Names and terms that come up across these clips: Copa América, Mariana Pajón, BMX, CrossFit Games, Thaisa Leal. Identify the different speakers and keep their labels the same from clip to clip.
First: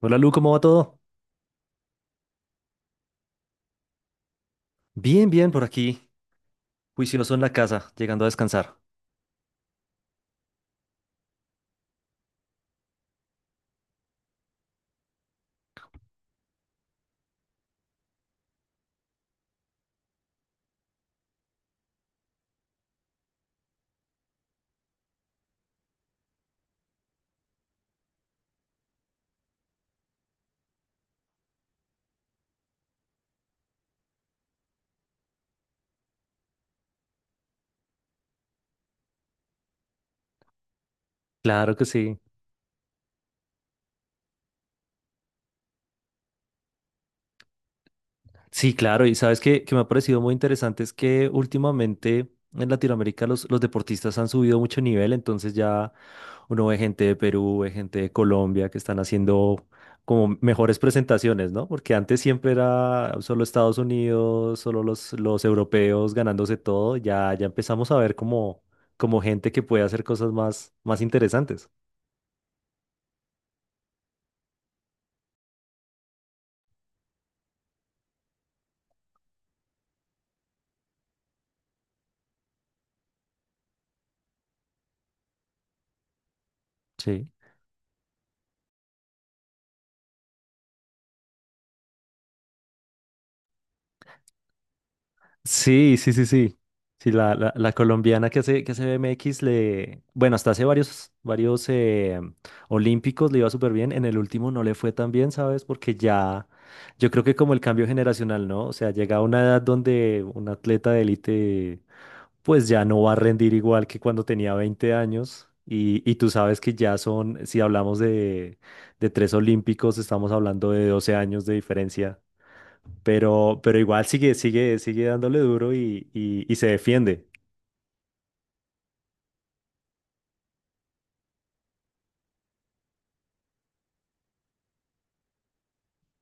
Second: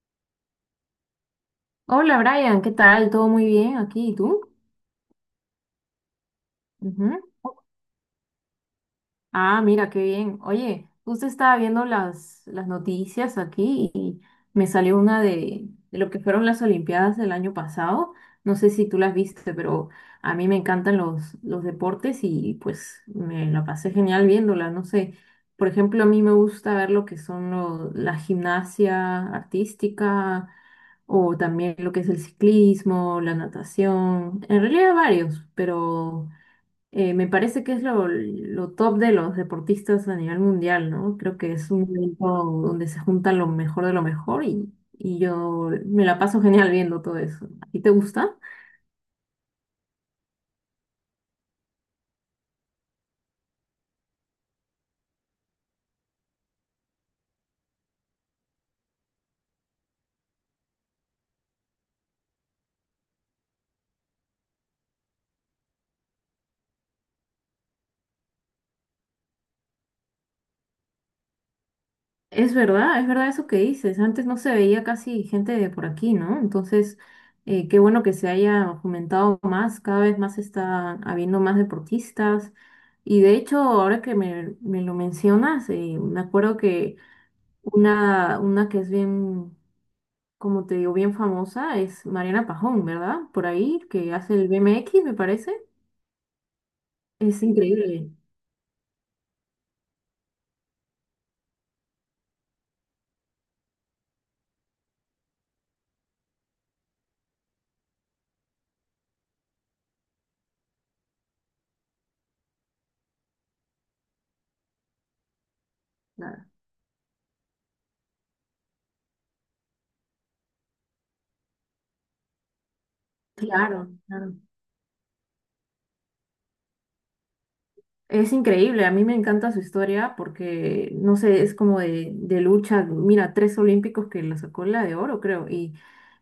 Speaker 1: Hola Lu, ¿cómo va todo?
Speaker 2: Hola Brian, ¿qué tal? ¿Todo muy bien aquí? ¿Y tú?
Speaker 1: Bien, bien, por aquí,
Speaker 2: Ujú.
Speaker 1: juicioso en la casa, llegando a descansar.
Speaker 2: Ah, mira, qué bien. Oye, justo estaba viendo las noticias aquí y me salió una de lo que fueron las Olimpiadas del año pasado. No sé si tú las viste, pero a mí me encantan los deportes y pues me la pasé genial viéndola. No sé, por ejemplo, a mí me gusta ver lo que son la gimnasia artística o también lo que es el ciclismo, la natación, en realidad varios, pero me parece que es lo top de los deportistas a nivel mundial, ¿no? Creo que es
Speaker 1: Claro
Speaker 2: un
Speaker 1: que sí.
Speaker 2: evento donde se junta lo mejor de lo mejor y, yo me la paso genial viendo todo eso. ¿A ti te gusta?
Speaker 1: Sí, claro, y sabes que me ha parecido muy interesante es que últimamente en Latinoamérica los deportistas han subido mucho nivel, entonces ya uno ve gente de Perú, ve gente de Colombia que están haciendo como mejores presentaciones, ¿no? Porque antes siempre era solo Estados Unidos, solo los europeos ganándose todo, ya empezamos a ver como gente que puede hacer cosas más interesantes.
Speaker 2: Es verdad eso que dices. Antes no se veía casi gente de por aquí, ¿no? Entonces, qué bueno que se haya fomentado más, cada vez más está habiendo más deportistas. Y de hecho, ahora que me lo mencionas, me acuerdo que
Speaker 1: Sí.
Speaker 2: una que es bien, como te digo, bien famosa es Mariana Pajón, ¿verdad? Por ahí, que hace el BMX, me parece.
Speaker 1: Sí, sí, sí, sí. Sí, la,
Speaker 2: Es
Speaker 1: la, la
Speaker 2: increíble.
Speaker 1: colombiana que hace BMX le, bueno, hasta hace varios olímpicos le iba súper bien. En el último no le fue tan bien, ¿sabes? Porque ya, yo creo que como el cambio generacional, ¿no? O sea, llega a una edad donde un atleta de élite, pues ya no va a rendir igual que cuando tenía 20 años. Y tú sabes que ya son, si hablamos de tres olímpicos, estamos hablando de 12 años de diferencia. Pero
Speaker 2: Claro,
Speaker 1: igual
Speaker 2: claro.
Speaker 1: sigue dándole duro y, y se defiende.
Speaker 2: Es increíble, a mí me encanta su historia porque, no sé, es como de lucha, mira, tres olímpicos que la sacó la de oro, creo,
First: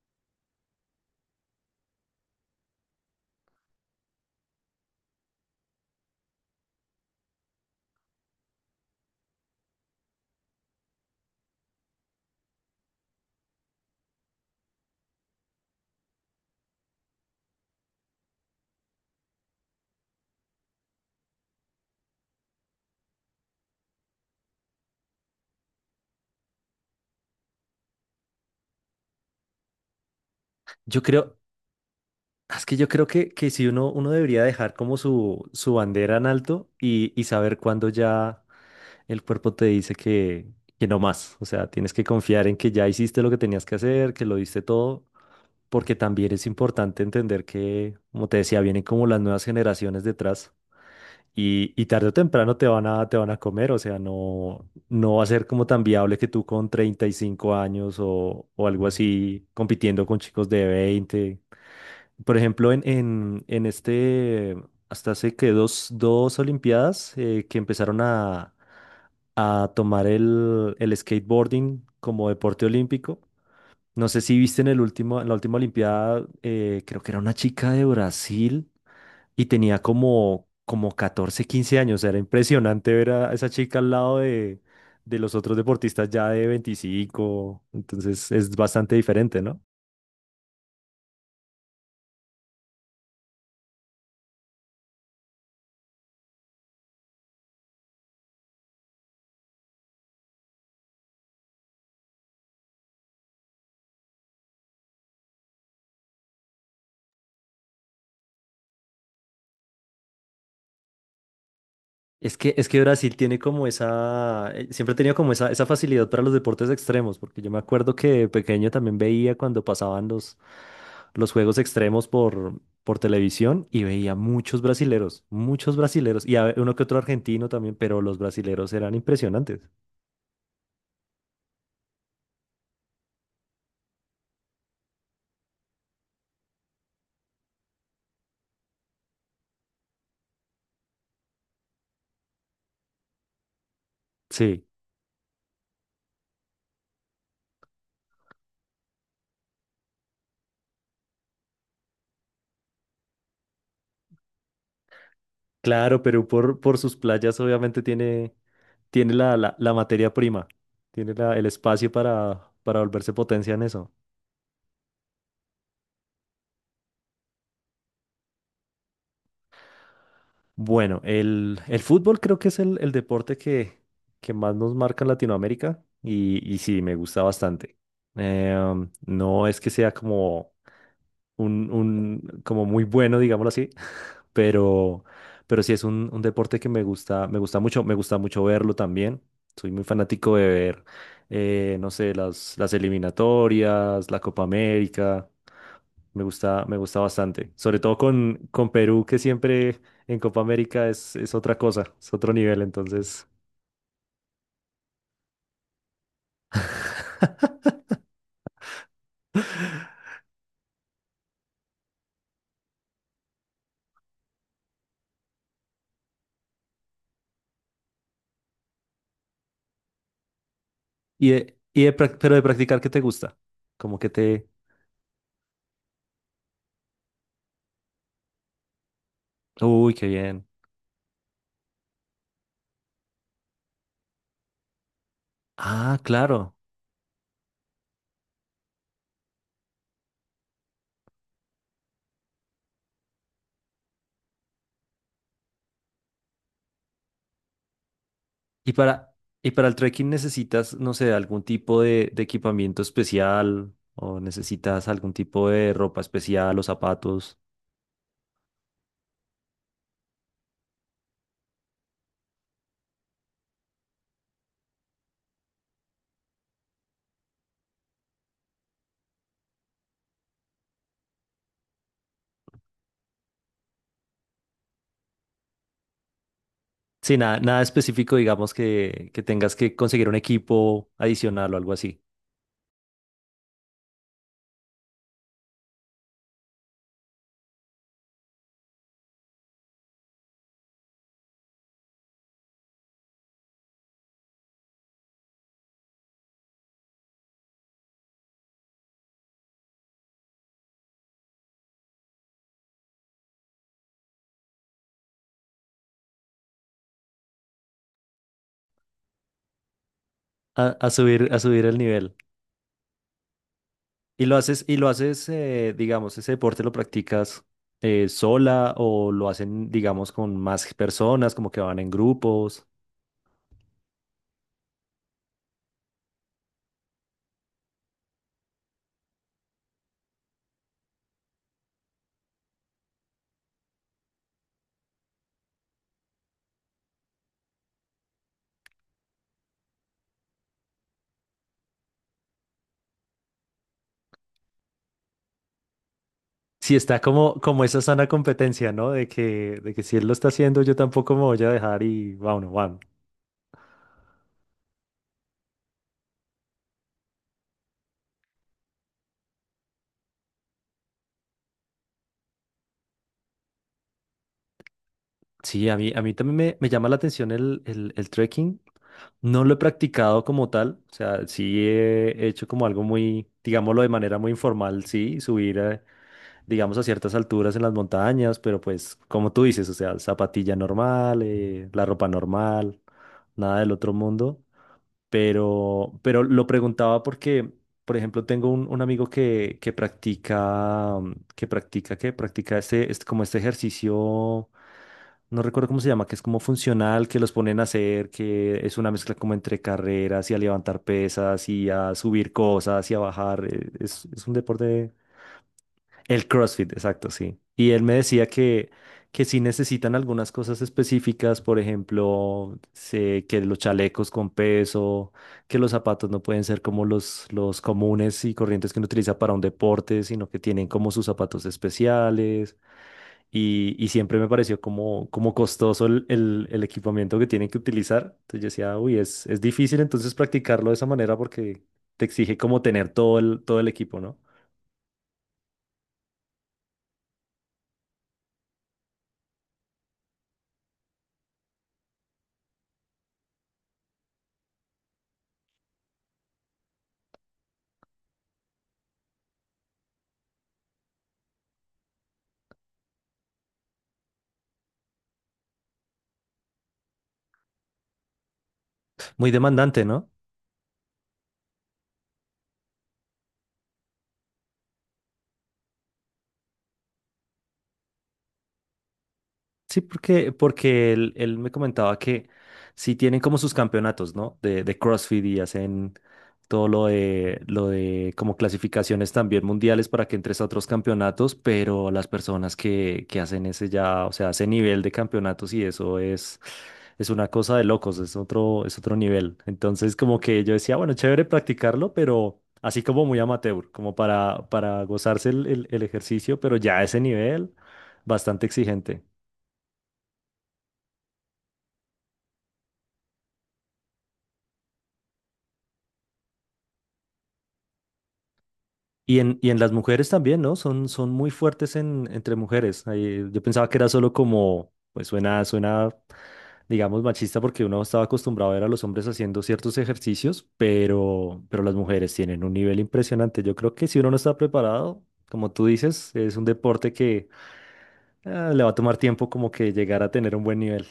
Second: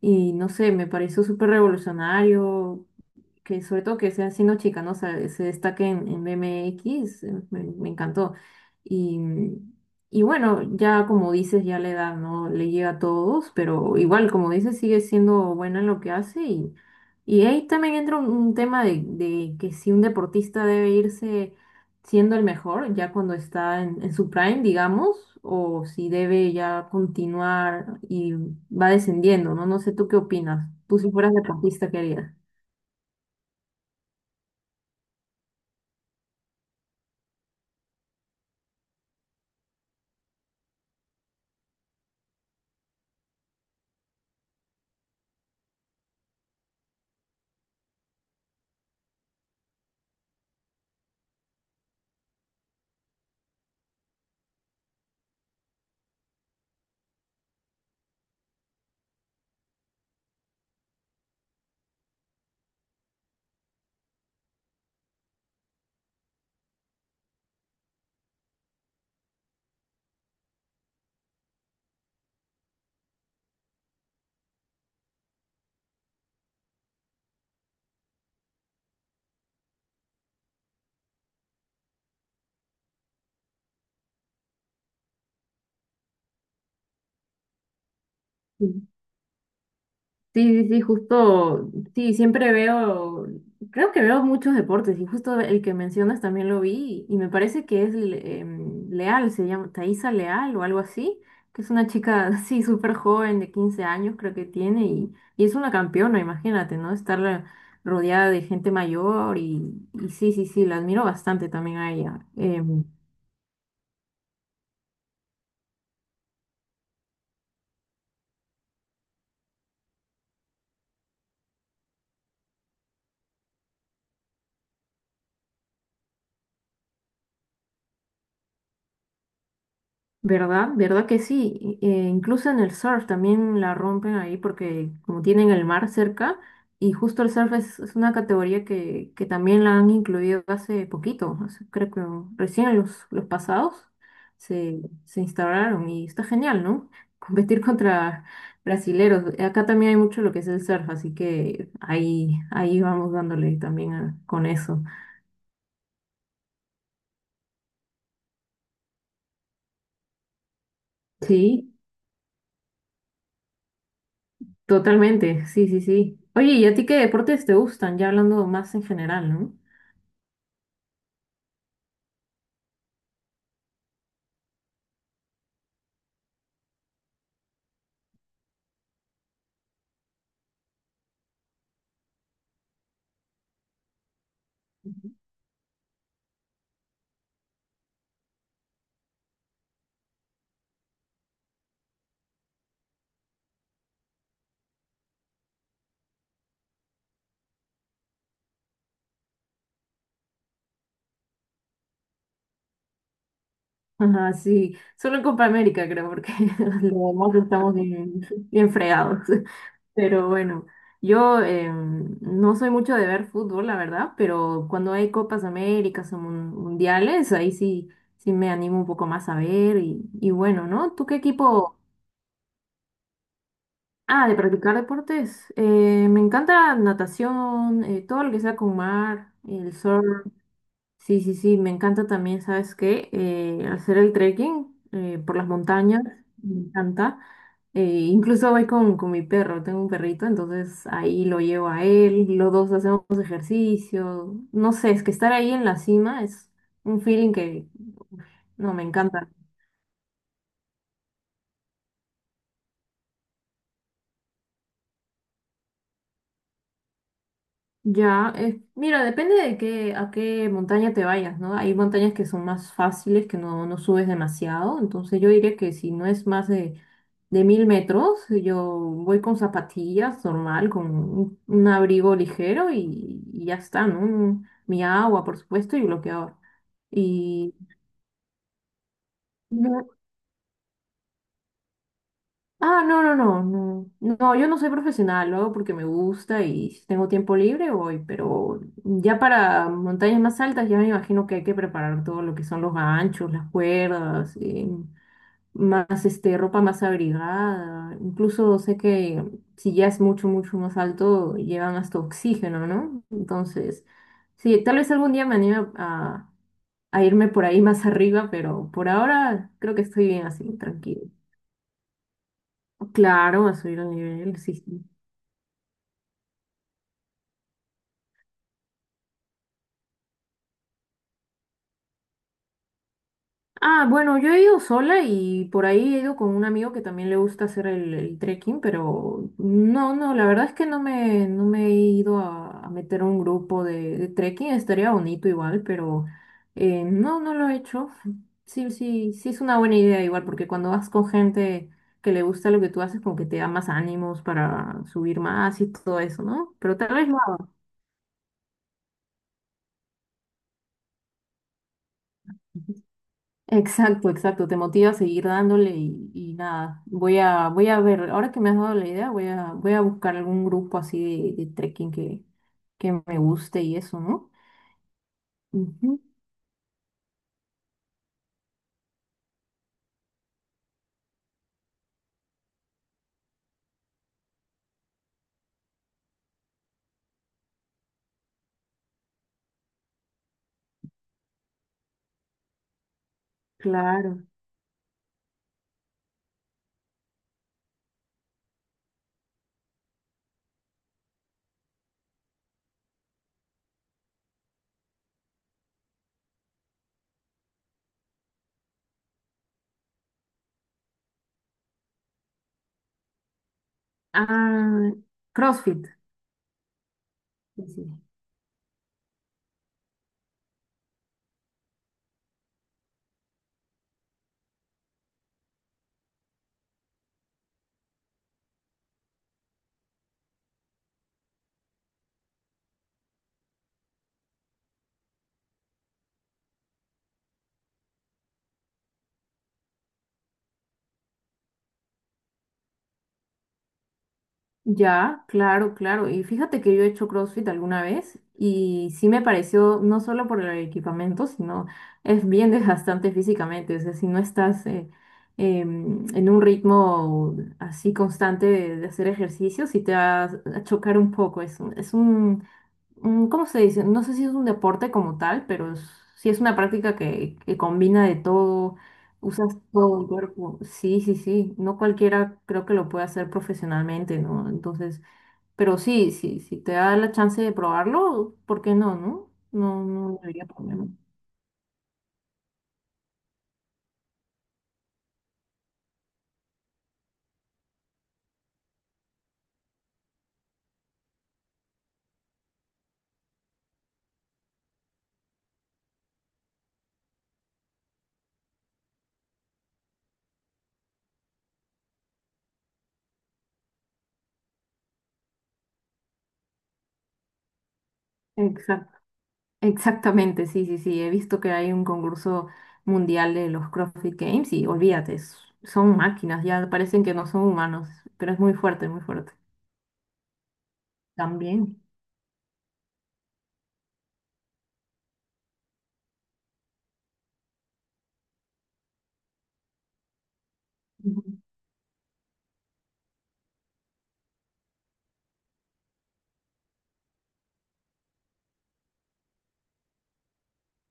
Speaker 2: y no sé, me pareció súper revolucionario, que sobre todo que sea siendo chica, ¿no? O sea, se destaque en BMX, me encantó. Y, y bueno, ya como dices, ya la edad no le llega a todos, pero igual, como dices, sigue siendo buena en lo que hace. Y ahí también entra un tema de que si un deportista debe irse siendo el mejor, ya cuando está en su prime, digamos, o si debe ya continuar y va descendiendo, ¿no? No sé, ¿tú qué opinas? Tú
Speaker 1: Yo
Speaker 2: si fueras
Speaker 1: creo,
Speaker 2: deportista, ¿qué harías?
Speaker 1: es que yo creo que si uno debería dejar como su bandera en alto y saber cuándo ya el cuerpo te dice que no más. O sea, tienes que confiar en que ya hiciste lo que tenías que hacer, que lo diste todo, porque también es importante entender que, como te decía, vienen como las nuevas generaciones detrás. Y tarde o temprano te van te van a comer, o sea, no, no va a ser como tan viable que tú con 35 años o algo así compitiendo con chicos de veinte. Por ejemplo, hasta hace que dos Olimpiadas que empezaron a tomar el skateboarding como deporte olímpico. No sé si viste en el último, en la última Olimpiada, creo que era una chica de Brasil y tenía como 14 15 años. Era impresionante ver a esa chica al lado de los otros deportistas ya de veinticinco. Entonces es bastante diferente, ¿no?
Speaker 2: Sí, sí, sí, justo, sí, siempre veo, creo que veo muchos deportes y justo el que mencionas también lo vi y me parece que es Leal, se llama Thaisa Leal o algo así, que es una chica, sí, súper joven de 15 años creo que tiene y es una campeona, imagínate, ¿no? Estar rodeada de gente mayor y sí, sí, sí, la admiro bastante también a ella.
Speaker 1: Es que Brasil tiene como esa, siempre ha tenido como esa facilidad para los deportes extremos, porque yo me acuerdo que de pequeño también veía cuando pasaban los juegos extremos por televisión y veía muchos brasileros, y a- uno que otro argentino también, pero los brasileros eran impresionantes.
Speaker 2: ¿Verdad? ¿Verdad que sí? Incluso en el surf también la rompen ahí porque como tienen el mar cerca y justo el surf es una categoría que también la han incluido hace poquito, creo que recién en los pasados
Speaker 1: Sí,
Speaker 2: se instauraron y está genial, ¿no? Competir contra brasileros. Acá también hay mucho lo que es el surf, así que ahí, ahí vamos dándole también con eso.
Speaker 1: claro, Perú por sus playas obviamente tiene, tiene la materia prima, tiene la- el
Speaker 2: Sí.
Speaker 1: espacio para volverse potencia en eso.
Speaker 2: Totalmente, sí, sí, sí. Oye, ¿y a ti qué deportes te gustan? Ya hablando más en general, ¿no?
Speaker 1: Bueno, el fútbol creo que es el deporte que más nos marca en Latinoamérica y sí, me gusta bastante. No es que sea como un- como muy bueno, digámoslo así, pero, pero sí es un deporte que me gusta mucho verlo también. Soy muy fanático de ver, no sé, las eliminatorias, la Copa América. Me gusta bastante. Sobre todo con Perú, que siempre en Copa América es otra cosa, es otro nivel, entonces.
Speaker 2: Ajá, sí, solo en Copa América creo, porque lo demás estamos bien, bien fregados. Pero bueno, yo no soy mucho de ver fútbol, la verdad, pero cuando hay Copas Américas o mundiales, ahí sí, sí me animo un poco más a ver. Y bueno, ¿no? ¿Tú qué equipo?
Speaker 1: Pero de practicar, ¿qué te gusta? Como que
Speaker 2: Ah, de
Speaker 1: te...
Speaker 2: practicar deportes. Me encanta natación, todo lo que sea con mar, el
Speaker 1: Uy, qué
Speaker 2: surf.
Speaker 1: bien.
Speaker 2: Sí, sí, sí, me encanta también, ¿sabes qué? Hacer el trekking por las
Speaker 1: Ah,
Speaker 2: montañas,
Speaker 1: claro.
Speaker 2: me encanta. Eh, Incluso voy con mi perro, tengo un perrito, entonces ahí lo llevo a él, los dos hacemos ejercicio. No sé, es que estar ahí en la cima es un feeling que,
Speaker 1: Y
Speaker 2: no, me
Speaker 1: para,
Speaker 2: encanta.
Speaker 1: y para el trekking necesitas, no sé, algún tipo de equipamiento especial o necesitas algún tipo de ropa especial o zapatos.
Speaker 2: Ya, mira, depende de qué, a qué montaña te vayas, ¿no? Hay montañas que son más fáciles, que no, no subes demasiado, entonces yo diría que si no es más de 1000 metros, yo voy con zapatillas normal, con un abrigo ligero y ya está, ¿no? Mi agua, por supuesto, y bloqueador.
Speaker 1: Sí, nada,
Speaker 2: Y,
Speaker 1: nada específico, digamos, que tengas que conseguir un equipo adicional o algo así.
Speaker 2: ah, no, no, no, no. No, yo no soy profesional, lo hago porque me gusta y si tengo tiempo libre voy, pero ya para montañas más altas ya me imagino que hay que preparar todo lo que son los ganchos, las cuerdas, más este, ropa más abrigada. Incluso sé que si ya es mucho, mucho más alto, llevan hasta oxígeno, ¿no? Entonces, sí, tal vez algún día me anime a irme por ahí más arriba, pero por ahora creo que estoy bien así, tranquilo.
Speaker 1: A subir el nivel.
Speaker 2: Claro, a subir el nivel, sí.
Speaker 1: Y
Speaker 2: Sí.
Speaker 1: lo haces, digamos, ese deporte lo practicas sola o lo hacen, digamos, con más personas, como que van en grupos.
Speaker 2: Ah, bueno, yo he ido sola y por ahí he ido con un amigo que también le gusta hacer el trekking, pero no, no, la verdad es que no me, no me he ido a meter a un grupo de trekking, estaría bonito igual, pero no, no lo he hecho. Sí, sí, sí es una buena idea igual, porque cuando vas con gente que le gusta lo que tú haces, como que te da más ánimos para subir más y todo eso, ¿no?
Speaker 1: Sí,
Speaker 2: Pero tal
Speaker 1: está
Speaker 2: vez lo
Speaker 1: como,
Speaker 2: haga.
Speaker 1: como esa sana competencia, ¿no? De que si él lo está haciendo, yo tampoco me voy a dejar y bueno, bueno.
Speaker 2: Exacto, exacto, te motiva a seguir dándole y nada, voy a, voy a ver, ahora que me has dado la idea, voy a, voy a buscar algún grupo así de trekking que me guste y eso, ¿no?
Speaker 1: Sí,
Speaker 2: Ujú,
Speaker 1: a mí también me llama la atención el trekking. No lo he practicado como tal, o sea, sí he hecho como algo muy, digámoslo de manera muy informal, sí, subir, digamos, a ciertas alturas en las montañas, pero pues, como tú dices, o sea, zapatilla normal, la ropa normal, nada del otro
Speaker 2: claro.
Speaker 1: mundo. Pero lo preguntaba porque, por ejemplo, tengo un amigo que practica, que practica este, este- como este ejercicio, no recuerdo cómo se llama, que es como funcional, que los ponen a hacer, que es una mezcla como entre carreras y a levantar pesas y a subir cosas y a bajar. Es un
Speaker 2: Ah,
Speaker 1: deporte
Speaker 2: CrossFit.
Speaker 1: el CrossFit, exacto, sí.
Speaker 2: Sí,
Speaker 1: Y él
Speaker 2: sí.
Speaker 1: me decía que sí necesitan algunas cosas específicas, por ejemplo, se- que los chalecos con peso, que los zapatos no pueden ser como los comunes y corrientes que uno utiliza para un deporte, sino que tienen como sus zapatos especiales. Y siempre me pareció como, como costoso el equipamiento que tienen que utilizar. Entonces yo decía, uy, es difícil entonces practicarlo de esa manera porque te exige como tener todo todo el equipo, ¿no?
Speaker 2: Ya, claro, claro. Y fíjate que yo he hecho CrossFit alguna vez y sí me pareció, no solo por el equipamiento, sino es bien desgastante físicamente. O sea, si no estás en un ritmo así constante de hacer ejercicio, sí te va a chocar un poco. Es, es un, ¿cómo se dice? No sé si es un deporte como tal, pero sí es una práctica que combina de todo,
Speaker 1: Muy
Speaker 2: usas
Speaker 1: demandante,
Speaker 2: todo el
Speaker 1: ¿no?
Speaker 2: cuerpo. Sí, sí, sí. No cualquiera creo que lo puede hacer profesionalmente, ¿no? Entonces, pero sí, sí, si te da la chance de probarlo, ¿por qué no, no?
Speaker 1: Sí,
Speaker 2: No, no
Speaker 1: porque,
Speaker 2: debería problema.
Speaker 1: porque él me comentaba que sí tienen como sus campeonatos, ¿no? De CrossFit y hacen todo lo de como clasificaciones también mundiales para que entres a otros campeonatos, pero las personas que hacen ese ya, o sea, ese nivel de campeonatos y eso es una cosa de locos, es otro nivel. Entonces, como que yo decía, bueno, chévere practicarlo, pero así como muy amateur, como para gozarse el ejercicio, pero ya a ese nivel, bastante
Speaker 2: Exacto.
Speaker 1: exigente.
Speaker 2: Exactamente, sí, sí, sí. He visto que hay un concurso mundial de los CrossFit Games y olvídate, s- son máquinas, ya parecen que no son humanos, pero es muy fuerte, muy fuerte.
Speaker 1: Y en las mujeres también, ¿no? Son, son muy fuertes
Speaker 2: También.
Speaker 1: en, entre mujeres. Ahí, yo pensaba que era solo como, pues suena, suena, digamos, machista porque uno estaba acostumbrado a ver a los hombres haciendo ciertos ejercicios, pero las mujeres tienen un nivel impresionante. Yo creo que si uno no está preparado, como tú dices, es un deporte que le va a tomar tiempo como que llegar a tener un buen nivel.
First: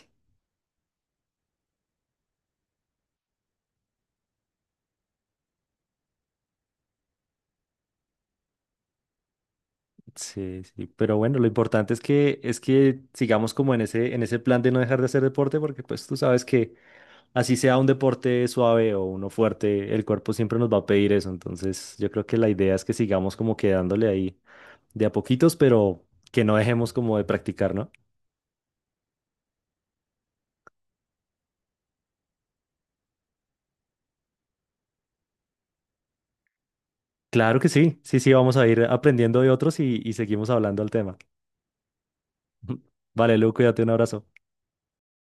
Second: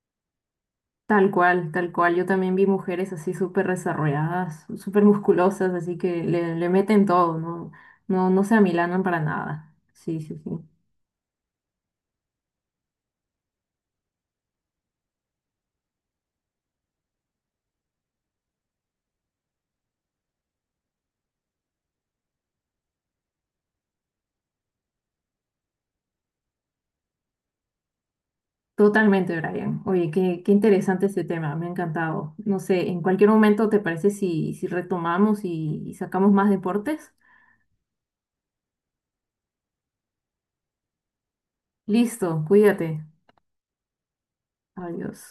Speaker 2: Tal cual, tal cual. Yo también vi mujeres así súper desarrolladas, súper musculosas, así que le meten todo, ¿no? No, no se amilanan para nada. Sí, sí, sí.
Speaker 1: Sí, sí, pero bueno, lo importante es que sigamos como en ese plan de no dejar de hacer deporte porque pues tú sabes que así sea un deporte suave o uno fuerte, el cuerpo siempre nos va a pedir eso. Entonces, yo creo que la idea es que sigamos como quedándole ahí de a poquitos, pero que no dejemos como de practicar, ¿no?
Speaker 2: Totalmente, Brian. Oye, qué, qué interesante este tema, me ha encantado. No sé, en cualquier momento, ¿te parece si, si retomamos y sacamos más deportes?
Speaker 1: Claro que sí, sí, sí, vamos a ir aprendiendo de otros y seguimos hablando al tema.
Speaker 2: Listo, cuídate.
Speaker 1: Vale, Lu, cuídate, un abrazo.
Speaker 2: Adiós.